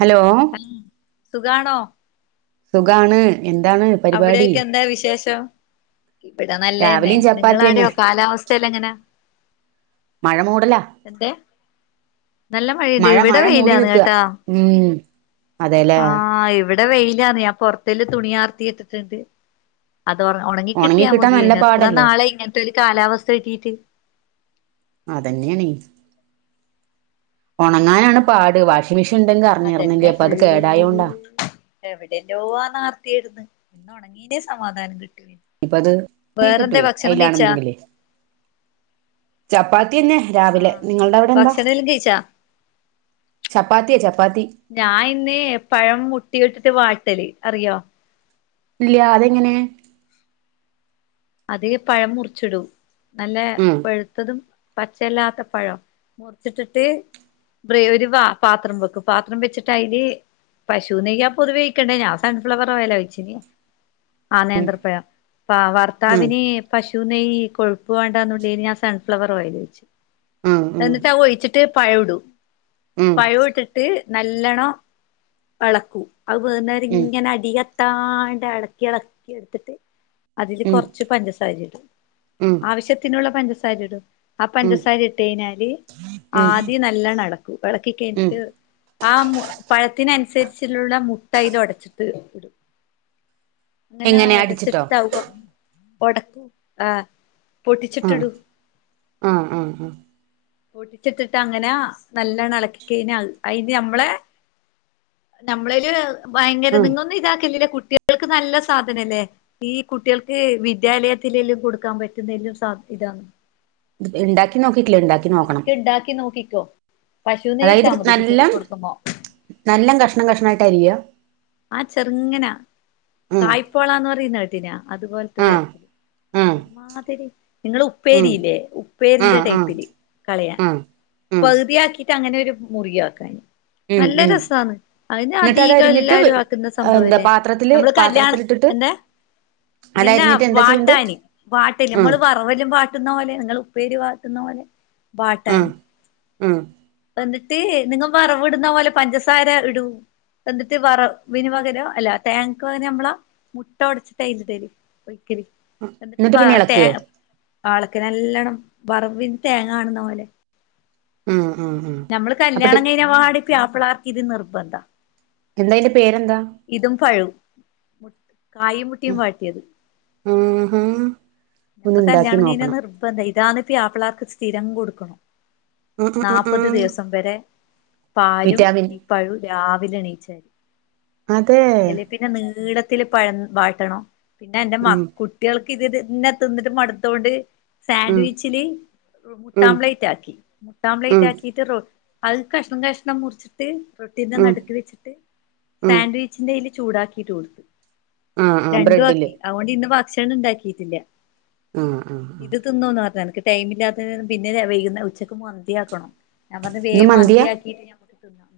Hello. ഹൽ സുഖാണോ? സുഖാണ് എന്താണ്? പരിപാടി അവിടെക്കെന്താ വിശേഷം? ഇവിടെ നല്ലേന്നെ രാവിലെയും ചപ്പാത്തി തന്നെ നിങ്ങളാട്യോ കാലാവസ്ഥയെല്ലാം എങ്ങനാ? മഴ മൂടല. എത്തേ? മഴ മഴ മൂടി വെയിലാന്ന് നിക്ക കേട്ടാ ഉം അതെല്ലേ. ടെ വെയിലാന്നേ ഞാ പൊർത്തെല് തുണി ആർത്തി ഇട്ടിട്ട്ണ്ട്. അതോർ ഒണങ്ങി ഉണങ്ങി കിട്ട്യാ കിട്ടാൻ നല്ല മത്യേന് എത്ര പാടല്ലേ നാളായി ഇങ്ങൻത്തെര് കാലാവസ്ഥ കിട്ടിട്ട്. അതന്നെണെയ്. ഒണങ്ങാനാണ് ആഹ് പാട് വാഷിംഗ് മെഷീൻ ഇണ്ടെങ്കി അറിഞ്ഞിറുന്നെല്ല്യപ്പൊ അത് കേടായോണ്ടാ എവിടെയല്ലോവാന്ന് ആർത്തിയേർന്ന് ഇന്ന് ഉണങ്ങീനേ സമാധാനം കിട്ടുവി ഇപ്പ അത് ഉണങ്ങി വേറെന്താ കിട്ടുവേ ഭക്ഷണം കഴ്ച്ചോ അയിലാണെന്നെങ്കില് ചപ്പാത്തിയന്നെ രാവിലെ ആഹ് നിങ്ങള്ടെ അവ്ടെ എന്താ ഭക്ഷണെല്ലാം കഴിച്ചാ ചപ്പാത്തിയേ ചപ്പാത്തി ഞാൻ ഇന്ന് പഴം മുട്ടി ഇട്ടിട്ട് വാട്ടല് അറിയോ ഇല്ല്യാ അതെങ്ങനെ അതീ പഴം മുറിച്ചിടും നല്ല ഉം പഴുത്തതും പച്ചയല്ലാത്ത പഴം മുർച്ചിട്ടിട്ട് [unintelligible] ഒരു വ പാപാത്രം വെക്കും പാത്രം വെച്ചിട്ട അയ്ല് പശു നെയ്യാ പൊതുവേ ഒഴിഴിക്കേണ്ടേ ഞാ സൺഫ്ലവർ ഓയാലാ ഒയിച്ചീനീ ആഹ് ഉം നേന്ത്രപഴം ആ ഉം ഭർത്താവിനീ പശു നെയ്യ് കൊഴ്പ്പ് വേണ്ടന്നുള്ള ഞാൻ സൺഫ്ലവർ ഓയില് ഒഴിച്ച് ഉം ഉം എന്നിട്ട് അത് ഒഴിച്ചിട്ട് പഴം ഇടും ഉം പഴം ഇട്ടിട്ട് നല്ലോണ്ണം എളക്കും. അത് ഉം വേകുന്നവരെ അടിയത്താണ്ട് എളക്കി എളക്കി എട്ത്തിട്ട് അതില് ഉം കൊർച്ച് പഞ്ചസാരി ഇടും ഉം ആവശ്യത്തിനുള്ള പഞ്ചസാര ഇടും ആ ഉം പഞ്ചസാര ഇട്ടഴിഞ്ഞാല് ഉം ആദ്യം നല്ലണ ഇളക്കും എളക്കി ഉം കഴിഞ്ഞിട്ട് ആ മു പഴത്തിനനുസർച്ചുള്ള മുട്ടയ്ൽ ഒട്ച്ചിട്ട് ഇടും അങ്ങനെയ എങ്ങനെ അടിച്ചിട്ടോ അടച്ചിട്ടിട്ടാവവാ പടക്കൂ ആ ആഹ് പൊട്ടിച്ചിട്ടിടൂ ആഹ് ആഹ് ആഹ് ഓട്ടിച്ചിട്ടിട്ട് അങ്ങനെ നല്ലണ ഇളക്കികയിന്ന അയ്ന് നമ്മളെ നമ്മളേല് ഭയങ്കര ആഹ് ഇതിങ്ങളൊന്നും ഇതാക്കലില്ല കുട്ടികൾക്ക് നല്ല സാധനല്ലേ ഈ കുട്ടിയാൾക്ക് വിദ്യാലയത്തിലെല്ലും കൊടുക്കാൻ പറ്റുന്നലും സ ഇതാണ് ഇണ്ടാക്കി നോക്കിട്ട് ല്ല ഇണ്ടാക്കി നോക്കണം ഒരിക്കെ ഇണ്ടാക്കി നോക്കിക്കോ പശു നെയ്യിട്ടാ മതി കുട്ടികൾക്ക് കൊടുക്കുമ്പോ നല്ലം കഷ്ണം കഷ്ണായിട്ട അരിയ ആ ചെറുങ്ങന ഉം കായ്പോളാന്ന് പറയുന്നകേട്ടീനോ അതുപോലത്തെ ആഹ് തരത്തില് ആഹ് ചെറുമാതിരി നിങ്ങള് ഉം ഉപ്പേരില്ലേ ഉപ്പേരിന്റെ ആഹ് ആഹ് ടൈപ്പില് കളയാ ആഹ് ഉം പകുതിയാക്കിട്ട് അങ്ങനെയൊ രു മുറിയാക്കാന് ഉം നല്ല ഉം രസാണ് അതിന് എന്നിട്ട് അത് അധികം അരിഞ്ഞിട്ട് എല്ലാർ [unintelligible] ക്കുന്ന എന്താ സംഭവല്ലേ പാത്രത്തില് നമ്മള് കല്യാണ പാത്രത്തിലിട്ടിട്ട് എന്ത് ഇങ്ങനെ അതരിഞ്ഞിട്ട് എന്താ ചെയ്യണ്ട് വാട്ടാനി വാട്ടൽ ഉം നമ്മള് വാ അവലും വാട്ടുന്ന പോലെ നിങ്ങള് ഉപ്പേരി വാട്ടുന്ന പോലെ ഉം വാട്ടാനി ഉം എന്നിട്ട് നിങ്ങ വറവ് ഇടുന്ന പോലെ പഞ്ചസാര ഇടൂ എന്നിട്ട് വറ വിനിമകനോ അല്ല താങ്ക്യൊ [unintelligible] നമ്മള മുട്ട ഒട്ച്ചിട്ടായ്ല് ഇടല് ഒഴിക്കല് എന്നിട്ട് വ പിന്നെ തേ ഇളക്ക് ആളക്കിനല്ലണം വറവിന് തേങ്ങ കാണുന്ന പോലെ ഉം ഉം ഉം [unintelligible] [unintelligible] നമ്മള് അപ്പൊ ടി കല്യാണം കഴിഞ്ഞ പാട് പ്യാപ്പിളാർക്ക് ഇത് നിർബന്ധ എന്താ അയ്ന്റെ പേരെന്താ ഇതും പഴും മുട്ട് കായും മുട്ടിംവാട്ടിയത് ഉം ഉം നമ്മക്ക് കല്യാണം കഴിഞ്ഞ നിർബന്ധ ഇതാണ് പിയപ്പിള്ളാർക്ക് സ്ഥിരം കൊടുക്കണം. ഉം ഉം ഉം നാല്പ്പത് ഉം ദിവസം വരെ പാലും വിറ്റാമിൻ ഈ പഴും രാവിലെ എണീച്ചാല് അതേ പിന്നെ നീളത്തില് പഴം വാട്ടണം പിന്നെ എന്റെ മ ഉം കുട്ടികൾക്കിത് ഇത് തന്നെ തിന്ന്ട്ട് മട്ത്തോണ്ട് ഉം സാൻവിച്ചില് ഉം മുട്ടാംപ്ലേറ്റാക്കി ഉം മുട്ടാംപ്ലേറ്റാക്കിട്ട് റൊ അത് കഷ്ണം കഷ്ണം മുറിച്ചിട്ട് റൊട്ടീന്റെ ഉം നടുക്കി വെച്ചിട്ട് ഉം സാൻവി [unintelligible] ചൂടാക്കിട്ട് കൊടുത്ത ആഹ് ആഹ് രണ്ടു ബ്രെഡില് ആക്കി അതുകൊണ്ട് ഇന്ന് ഭക്ഷണം ഇണ്ടാക്കിട്ടില്ല ആഹ് ആഹ് ആഹ് [unintelligible] എനിക്ക് ടൈംമില്ലാത്ത പിന്നെ വൈകുന്ന ഉച്ചക്ക് മന്തിയാക്കണം ഞാൻ പറഞ്ഞ് ഇന്ന് വേം മന്തിയാ മന്തിയാക്കി നമുക്ക് തിന്നാം.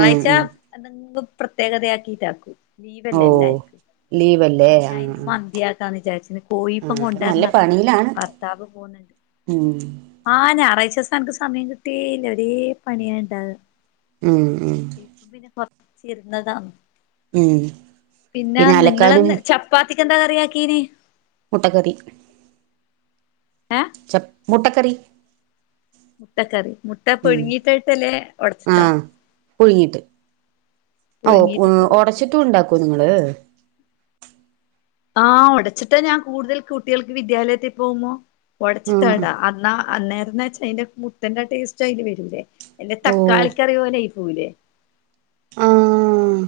ഉം ഉം അതെന്തും പ്രത്യേകതയാക്കിട്ടാക്കൂ ലീവല്ലേ ഓഹ് എല്ലാർക്കും ലീവല്ലേ അതുകൊണ്ട് ഞാൻ ആഹ് ഇന്ന് ആഹ് മന്തിയാക്കാന്ന് വിചാരിച്ചിന്ന് കോയി ഇപ്പം ആഹ് അത് നല്ല കൊണ്ടുവരണം അത്ര പണിയിലാണ് ഭർത്താവ് പോന്നുണ്ട് ഉം ആ ഞായറാഴ്ചസം അനക്ക് സമയം കിട്ടേല്ല ഒരേ പണിയാ ഇണ്ടാവാ. ഉം ഹും പിന്നെ കൊറച്ച് ര്ന്നതാ ഉം പിന്നെ നിങ്ങളന്ന് ച പ്പാത്തിക്ക് എന്താ കറിയാക്കീന്? മുട്ടകറി ഏഹ് ച മുട്ടക്കറി മുട്ടക്കറി മുട്ട ഉം പുഴുങ്ങിയിട്ടട്ടല്ലേ ഉടച്ചിട്ടാ ആഹ് പുഴുങ്ങിട്ട് അഹ ഓ പുഴുങ്ങിയിട്ടിട്ടതേരിക്കുല്ലേ ഒടച്ചിട്ടും ഉണ്ടാക്കോ നിങ്ങള് ആഹ് ഒടച്ചിട്ടാ ഞാൻ കൂടുതൽ കുട്ടികൾക്ക് വിദ്യാലയത്തിൽ പോവുമോ ആഹ് ഒടച്ചിട്ടാടാ അന്നാ അന്നേരംന്ന്ച്ച് അതിന്റെ മുട്ടന്റെ ടേസ്റ്റ് അതിന് വരൂലേ എന്റെ ഓഹ് തക്കാളിക്കറി പോലായി പോവൂലേ ആഹ്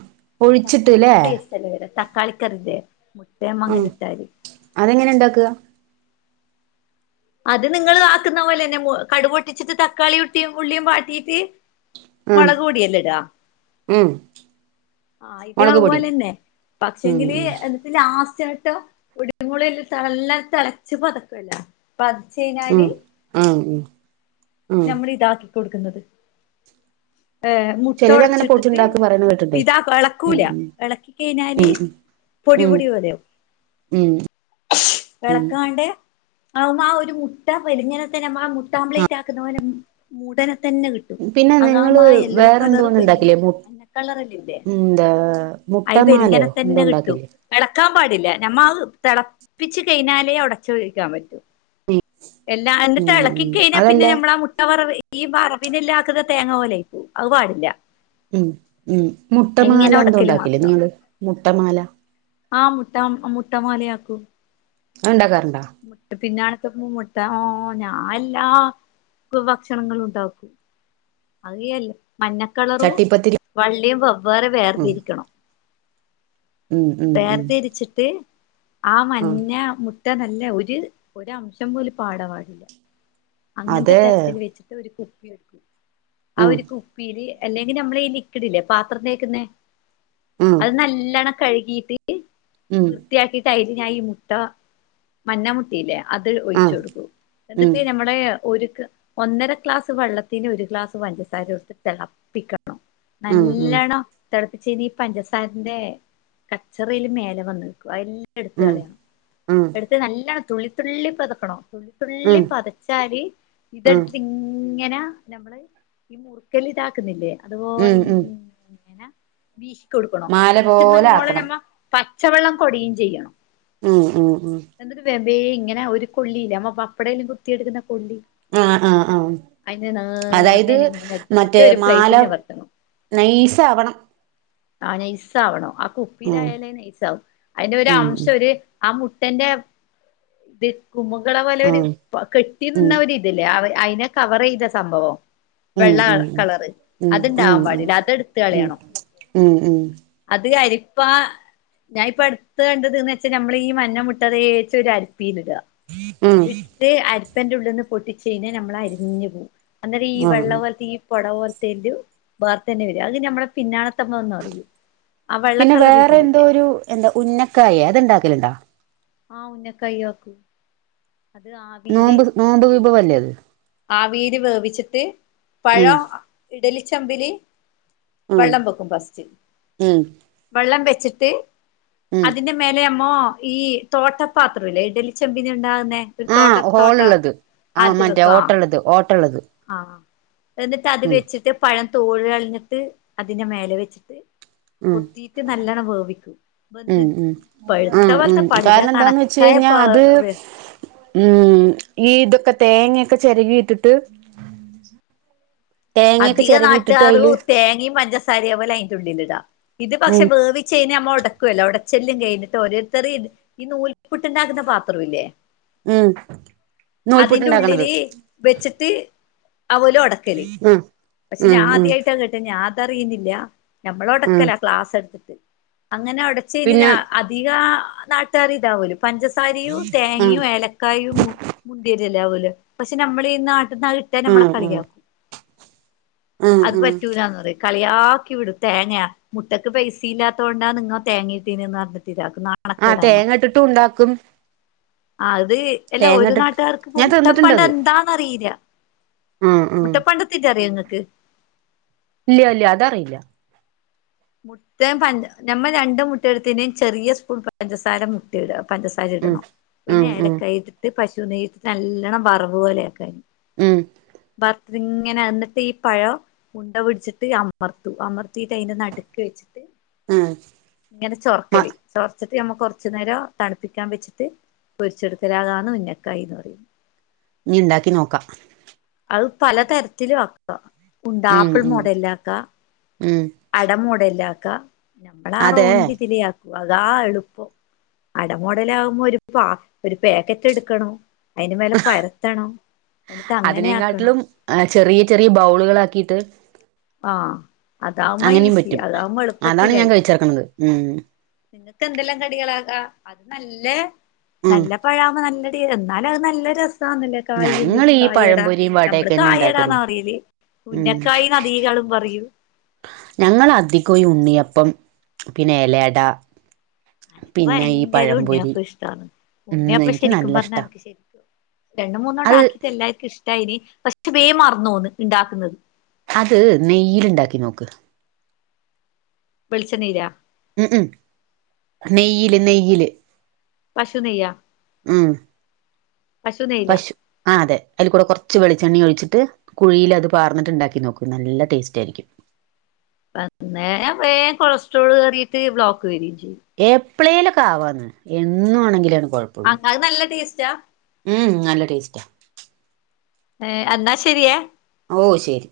ഒഴിച്ചിട്ട്ല്ലേ തക്കാളിൻ്റെ ടേസ്റ്റ് അല്ലേ വരുക തക്കാളി കറിൻ്റെ മുട്ടേ ആഹ് മങ്ങനെ ഇട്ടാതി അതെങ്ങനെ ഉണ്ടാക്കുക അത് നിങ്ങള് ആക്കുന്ന പോലെതന്നെ കടുക് പൊട്ടിച്ചിട്ട് തക്കാളി ഉട്ടിയും ഉള്ളിയും വാട്ടീട്ട് മുളക് പൊടിയല്ലടാ ഹും ആയിട്ട് അതുപോലെ തന്നെ പക്ഷെ ഉം എങ്കില് ഉം ഇതി ലാസ്റ്റ് ആയിട്ട് ഒടി മുളൽ നല്ലാ തിളച്ച് പതക്കല്ലേ പതിച്ച് ഉം കഴിഞ്ഞാല് ആഹ് ഉം നമ്മൾ ഇതാക്കി കൊടുക്കുന്നത് ഏ മുട്ട ചിലരങ്ങനെ ഒടച്ചിട്ടിട്ട് പൊടിച്ചുണ്ടാക്കി പറയണ കേട്ടിണ്ടേ ഇതാ ഉം ഇളക്കൂല ഇളക്കി കഴിഞ്ഞാല് ഉം ഉം ഉം പൊടിപൊടി പോലെവും ഉം എളക്കാണ്ടേ ആ ആ ഒരു മുട്ട വലിങ്ങനെ തന്നെ നമ്മൾ ആ മുട്ട ആപ്ലേറ്റിക്കുന്ന പോലെ മൂടനെ തന്നെ കിട്ടും പിന്നെ നിങ്ങള് അതാവുമ്പോ ആ യെല്ലോ വേറെ കളറ് എന്തോന്ന് വല്യ ഉണ്ടാക്കില്ലേ മു മഞ്ഞ കളറല്ലില്ലേ എന്താ മുട്ട അത് വെലിങ്ങനെ മാലയോ എന്തോ തന്നെ കിട്ടും ഉണ്ടാക്കില്ലേ എളക്കാൻ പാടില്ല ഞമ്മ ആ തിളപ്പിച്ച് കഴിഞ്ഞാലേ ഒടച്ച് ഒഴിക്കാൻ പറ്റൂ എല്ലാ അന്റെ ഉം എളക്കി ഉം കഴിഞ്ഞാൽ അതല്ല പിന്നെ നമ്മള ആ മുട്ട വറവ് ഈ വറവിനല്ലാത്തത് തേങ്ങാ പോലെ ആയിപോവും അത് പാടില്ല. ഉം ഉം മുട്ടമാല അതിങ്ങനെ എന്തോ ഒടക്കല് ഉണ്ടാക്കില്ലേ നിങ്ങൾ മുട്ടമാല ആ മുട്ട മുട്ടമാലയാക്കൂം അതുണ്ടാക്കാറുണ്ടാ മുട്ട പിന്നെക്ക് മുട്ട ഞാൻ എല്ലാ ഭക്ഷണങ്ങളും ണ്ടാക്കും [unintelligible] മഞ്ഞക്കളറും ചട്ടിപ്പത്തിരി വള്ളിം വെവ്വേറെ ഉം വേർതിരിക്കണം. ഉം ഉം ഉം വേർതിരിച്ചിട്ട് ആ ആഹ് മഞ്ഞ മു ഇട്ട നല്ല ഒര് ഒര അംശം പോലും പാട പാടില്ല. അങ്ങനത്തെ അത് തരത്തിൽ വെച്ചിട്ട് ഒരു കുപ്പിട്ക്കും ആ ഉം ഒരു കുപ്പിയില് അല്ലെങ്കിൽ നമ്മളെ ഈ ലിക്വിഡ്ല്ലേ പാത്രം തേക്ക്ന്നേ ഉം അത് നല്ലണ്ണം കഴുകിട്ട്ട്ട് ഉം വൃത്തിയാക്കിയിട്ട് അയിൽ ഞാനീ മുട്ട മഞ്ഞ മുട്ടയില്ലേ അത് ഒഴിച് ആഹ് കൊടുക്കൂ ഉം എന്നിട്ട് നമ്മുടെ ലേ ഒരു ഒന്നര ക്ലാസ്സ്‌ വെള്ളത്തിനു ഒരു ഗ്ലാസ്‌ പഞ്ചസാരടുത്ത് തെളപ്പിക്കണം ഉം ഉം നല്ലണം തെളപ്പിച്ചെയ്‌നാ ഈ പഞ്ചസാരന്റെ കച്ചറെല്ലാം മേലെ വന്ന് നിക്കും അയെല്ലാം എടുത്ത് ഉം ഉം കളയണം ഉം എടുത്ത് നല്ലണം തുള്ളിത്തുള്ളി പതക്കണം തുള്ളിത്തുള്ളി പത തച്ചാല് ഉം ഇതെടുത്തിട്ടിങ്ങനെ നമ്മള് ഈ മുറുക്കല് ഇതാക്കുന്നില്ലേ ഉം ഉം അതുപോലിങ്ങനെ ബീഷി കൊടുക്കണം മാല ഭീഷുന്ന പോലെ മോളെ ആക്കണം ഞമ്മ പച്ചവെള്ളം കൊടിയും ചെയ്യണം. ഉം ഉ ഉം. എന്നിട്ട് വേം വേം ഇങ്ങനെ ഒരു കൊള്ളിയില്ലേ ഞമ്മ പപ്പടെല്ലാം കുത്തിയെടുക്കുന്ന കൊള്ളി. ആ ആഹ് ആഹ് അതിനെ അതായത് നേർങ്ങനെ ഇങ്ങനെ എടുത്തിട്ട് മറ്റേ ഒരു മാല പ്ലേറ്റിൽ നിവർത്തണം നൈസാവണം ആ നൈസാവണം ആ ഉം കുപ്പിയിലായാലേ നെയസാവൂ അതിന്റെ ഉം ഒരംശം ഒരു ആ മുട്ടന്റെ ഇത് കുമുകള പോലെ ഒരു ആഹ് കെട്ടി ഉം നിന്ന ഒരു തില്ലേ അയിനെ കവർ ചെയ്ത സംഭവം ഉം വെള്ള ഉം കളറ് ഉം അത് ഉം ഉം ഇണ്ടാകാൻ പാടില്ല അതെടുത്ത് ഉം കളയണം ഉം ഉം. അത് അരിപ്പാ ഞാൻ ഇപ്പ അടുത്ത് കണ്ടത് ന്ന് വെച്ചാ നമ്മളീ ഈ മഞ്ഞ മുട്ടതേച്ച് ഒരു അരിപ്പീലിട ഉം ഇട്ട് അരിപ്പന്റെ ഉള്ളിന്ന് പൊട്ടിച്ചഴിഞ്ഞ ഞമ്മൾ അരിഞ്ഞു പോ അന്നേരം ഈ വെള്ള ആഹ് പോലത്തെ ഈ പെട പോലത്തയെല്ലോ ബേറെ തന്നെ വരും അത് ഞമ്മളെ പിന്നാണ [unintelligible] അറിയൂ. പിന്നെ വേറെ എന്തോ ഒരു എന്താ ഉന്നക്കായി അത്ണ്ടാക്കലണ്ടാ ആ ഉന്നക്കായി ആക്കും നോമ്പ് നോമ്പ് വിഭവല്ലേ അത്. ആവിയിൽ വേവിച്ചിട്ട് ഉം പഴം ഇഡലിച്ചമ്പിൽ ഉം വെള്ളം വെക്കും ഫസ്റ്റ് ഉം വെള്ളം വെച്ചിട്ട് ഉം അതിന്റെ മേലെ മ്മോ ഈ തോട്ടപാത്രം ഇല്ലേ ഇഡലിച്ചെമ്പിനുണ്ടാകുന്നേ തോട്ട ആഹ് തോട്ട ഹോളുള്ളത് ആഹ് ആറ്റ് മറ്റേ വെക്കാം ഓട്ടള്ളത് ഓട്ടള്ളത് ആഹ് എന്നിട്ട് അത് ഉം വെച്ചിട്ട് പഴം തോൽ കളഞ്ഞിട്ട് അതിന്റെ മേലെ വെച്ചിട്ട് ഉം കുത്തീട്ട് നല്ലണം വേവിക്കും ബന്ത് പഴുത്ത പോലത്തെ പാടില്ല കാരണന്താന്ന് വെച്ച് കണക്കായ പ കഴിഞ്ഞാൽ അത് ഉം ഈ ഇതൊക്കെ തേങ്ങൊക്കെ ചെരകി ഇട്ടിട്ട്. ആഹ് [inaudible] [unintelligible] അധിക നാട്ടുകാറും തെങ്ങീൻ പഞ്ചസാരയയും അതിന്ടുള്ളിലിടുക ഇത് പക്ഷെ ഉം വേവി കുറച് കഴിഞ്ഞ ഞമ്മ ഉടക്കുവല്ലോ ഉടച്ചെല്ലും കഴിഞ്ഞിട്ട് ഓരോരുത്തര് ഇത് ഈ നൂൽപ്പൂട്ട് ണ്ടാക്കുന്ന പാത്രംല്ലേ ഉം നൂൽപുട്ട്ണ്ടാക്കണത്. ഉള്ളില് വെച്ചിട്ട് അവലും ഒടക്കല്. ഉം പക്ഷെ ഉം ഉം ഞാൻആദ്യമായിട്ടാ കേട്ട് ഞാ അതറിയുന്നില്ല നഞമ്മളൊടെ ഉം ഓക്കേ ക്ലാസ് എടുത്തിട്ട് അങ്ങനെ ഉടച്ചഴിഞ്ഞ ഞ പിന്നെ അധിക നാട്ടുകാറും ഇതാപോലും പഞ്ചസ് താരിയും ഉം തേങ്ങയും ഏലക്കായയും മുന്തിരില്ലാവൂല പക്ഷെ നമ്മളീ നാട്ടിന്ന് ഇട്ട് ട്ടാ ഉം നമ്മളെ ഉം കളിയാക്കും. ഉം അത് ഉം പറ്റൂലാന്ന് പറയും. കളിയാക്കി വിടും തേങേ മുട്ടക്ക് പൈസിയില്ലാത്തോണ്ടാ നിങ്ങ തേങേട്ടീനന്ന് പറഞ്ഞിട്ടതാക്കും കണക്ക് ആഹ് ഇട തേങ്ങ മ്മക്ക് ഇട്ടിട്ടും ഉണ്ടാക്കും ആഹ അത് അല്ല തേങ്ങ ഒരു ഇട്ടിട്ട് നാട്ടുകാർക്ക് ഞാൻ മുട്ടപ്പം ട്ട് തിന്നിട്ടുണ്ടത് എന്താന്നറിയില്ല ഉം ഉം മുട്ടപ്പണ്ട് ഇതറിയോങ്ങക്ക് [unintelligible] ഇല്ല ഇല്ല അതറിയില്ല മുട്ടീം പഞ്ച ഞമ്മൾ രണ്ട് മുട്ട എടുത്തിനയും ചെറിയ സ്പൂൺ പഞ്ചസാര ട പഞ്ചസാര ഉം ഇടണം പിന്നെ ഉം ഉം ഏലകായിട്ടിട്ട് പശു നെയ്ട്ട്ട്ട് നല്ലണം വറവ് പോലെ ആക്കാ ഉം ബറ് അതിങ്ങനെ എന്നിട്ട് ഈ പഴം ഉണ്ട പുട്ച്ചിട്ട് അമർത്തും അമർത്തിയിട്ടയിന്റെ നട് വെച്ചിട്ട് ഉം ഇങ്ങനെ മ ചൊർക്കല് ചൊറ് ന്നട്ട് നമ്മക്ക് കുറച് നേരം തണുപ്പികാൻ വെച്ചിട്ട് പൊരിച്ചെടുക്കലതാണ് ഉന്നക്കായിന്ന് പറീന്നത് ഞ്ഞി ണ്ടാക്കി നോക്കാ അത് പലതരത്തിലും ആക്കാ ഉണ്ട ഉം ആപ്പിൾ ഉം മോഡലിലാകാ ഉം അടമോഡൽലാകാ നമ്മളാ ആ അതെ റൗണ്ട് ഇതില് അതാ എളുപ്പം അടമോഡലാവുമ്പോ ഒരു പാ ഒരു പേക്കറ്റ്ടുക്കണം. അയിൻ്റെ മേലെ പരത്തണം ന്നിട്ട്ങ്ങനേ ആ ചെറിയ ചെറിയ ബൗളുകളാക്കിയിട്ട് ആഹ് അതാവുമ്പോ അങ്ങനിം ഈസി പറ്റും അതാവുമ്പോ അതാണ് ഞാൻ കഴിചേർക്കണന്ത് ഉം. ങ്ങക്ക് ന്തെല്ലാം കടികളാകാ അത് നല്ലെ ഉം നല്ല ഴാവുമ്പോ നല്ല ടേ ന്നാലും അത് നല്ല രസാവുന്നില്ലേ. കായെല്ല് ഞങ്ങൾ ഈ കായട പഴംപൊരിയും നമ്മള് വടയൊക്കെ തന്നെ ഉണ്ടാക്കലും കായടാന്നാ പറയല് ഉന്നക്കായീന്നദീകാളും പറയും. ഞങ്ങള അധികം ഈ ഉണ്ണിയപ്പം പിന്നെ എലയട എനിക്കു ഭയങ്കരയുണ്ണിയപ്പയിഷ്ട്ടാണ്, ഉം ഉണ്ണിയപ്പം എനിക്ക് ശരിക്കും നല്ല പറഞ്ഞാ ഇഷ്ടാ എനക്ക് ശരിക്കും രണ്ട് മൂന്നോട്ട അത് ആക്കിയിട്ട് എല്ലാർക്കും ഇഷ്ടായീനി പക്ഷെ വേ മർന്നോന്ന് ണ്ടാക്ന്നത്. അത് നെയ്യില്ണ്ടാക്കി നോക്ക് വെളിച്ചെണ്ണീലാ ഉം ഉം നെയ്യില് നെയ്യില് പശു നെയ്യാ ഉം പശു ആ അതെ അതിൽ കൂടെ കൊറ്ച്ച് വെളിച്ചെണ്ണിം ഒഴിച്ചിട്ട് കുഴീലത് പാർന്നിട്ട്ണ്ടാക്കി നോക്കു നല്ല ടേസ്റ്റായിരിക്കും. അന്നേരം വേം കൊളസ്ട്രോൾ കേറിയിട്ട് ബ്ലോക്ക് വെരീം ചെയ്യും എപ്പളേലൊക്കെ ആവാന്ന് എന്നു ആണെങ്കിലാണ് കുഴപ്പൊ അ അത് നല്ല ടേസ്റ്റാ ഉം നല്ല ടേസ്റ്റാ ഏഹ് എന്നാ ശരിയേ ഓ ശരി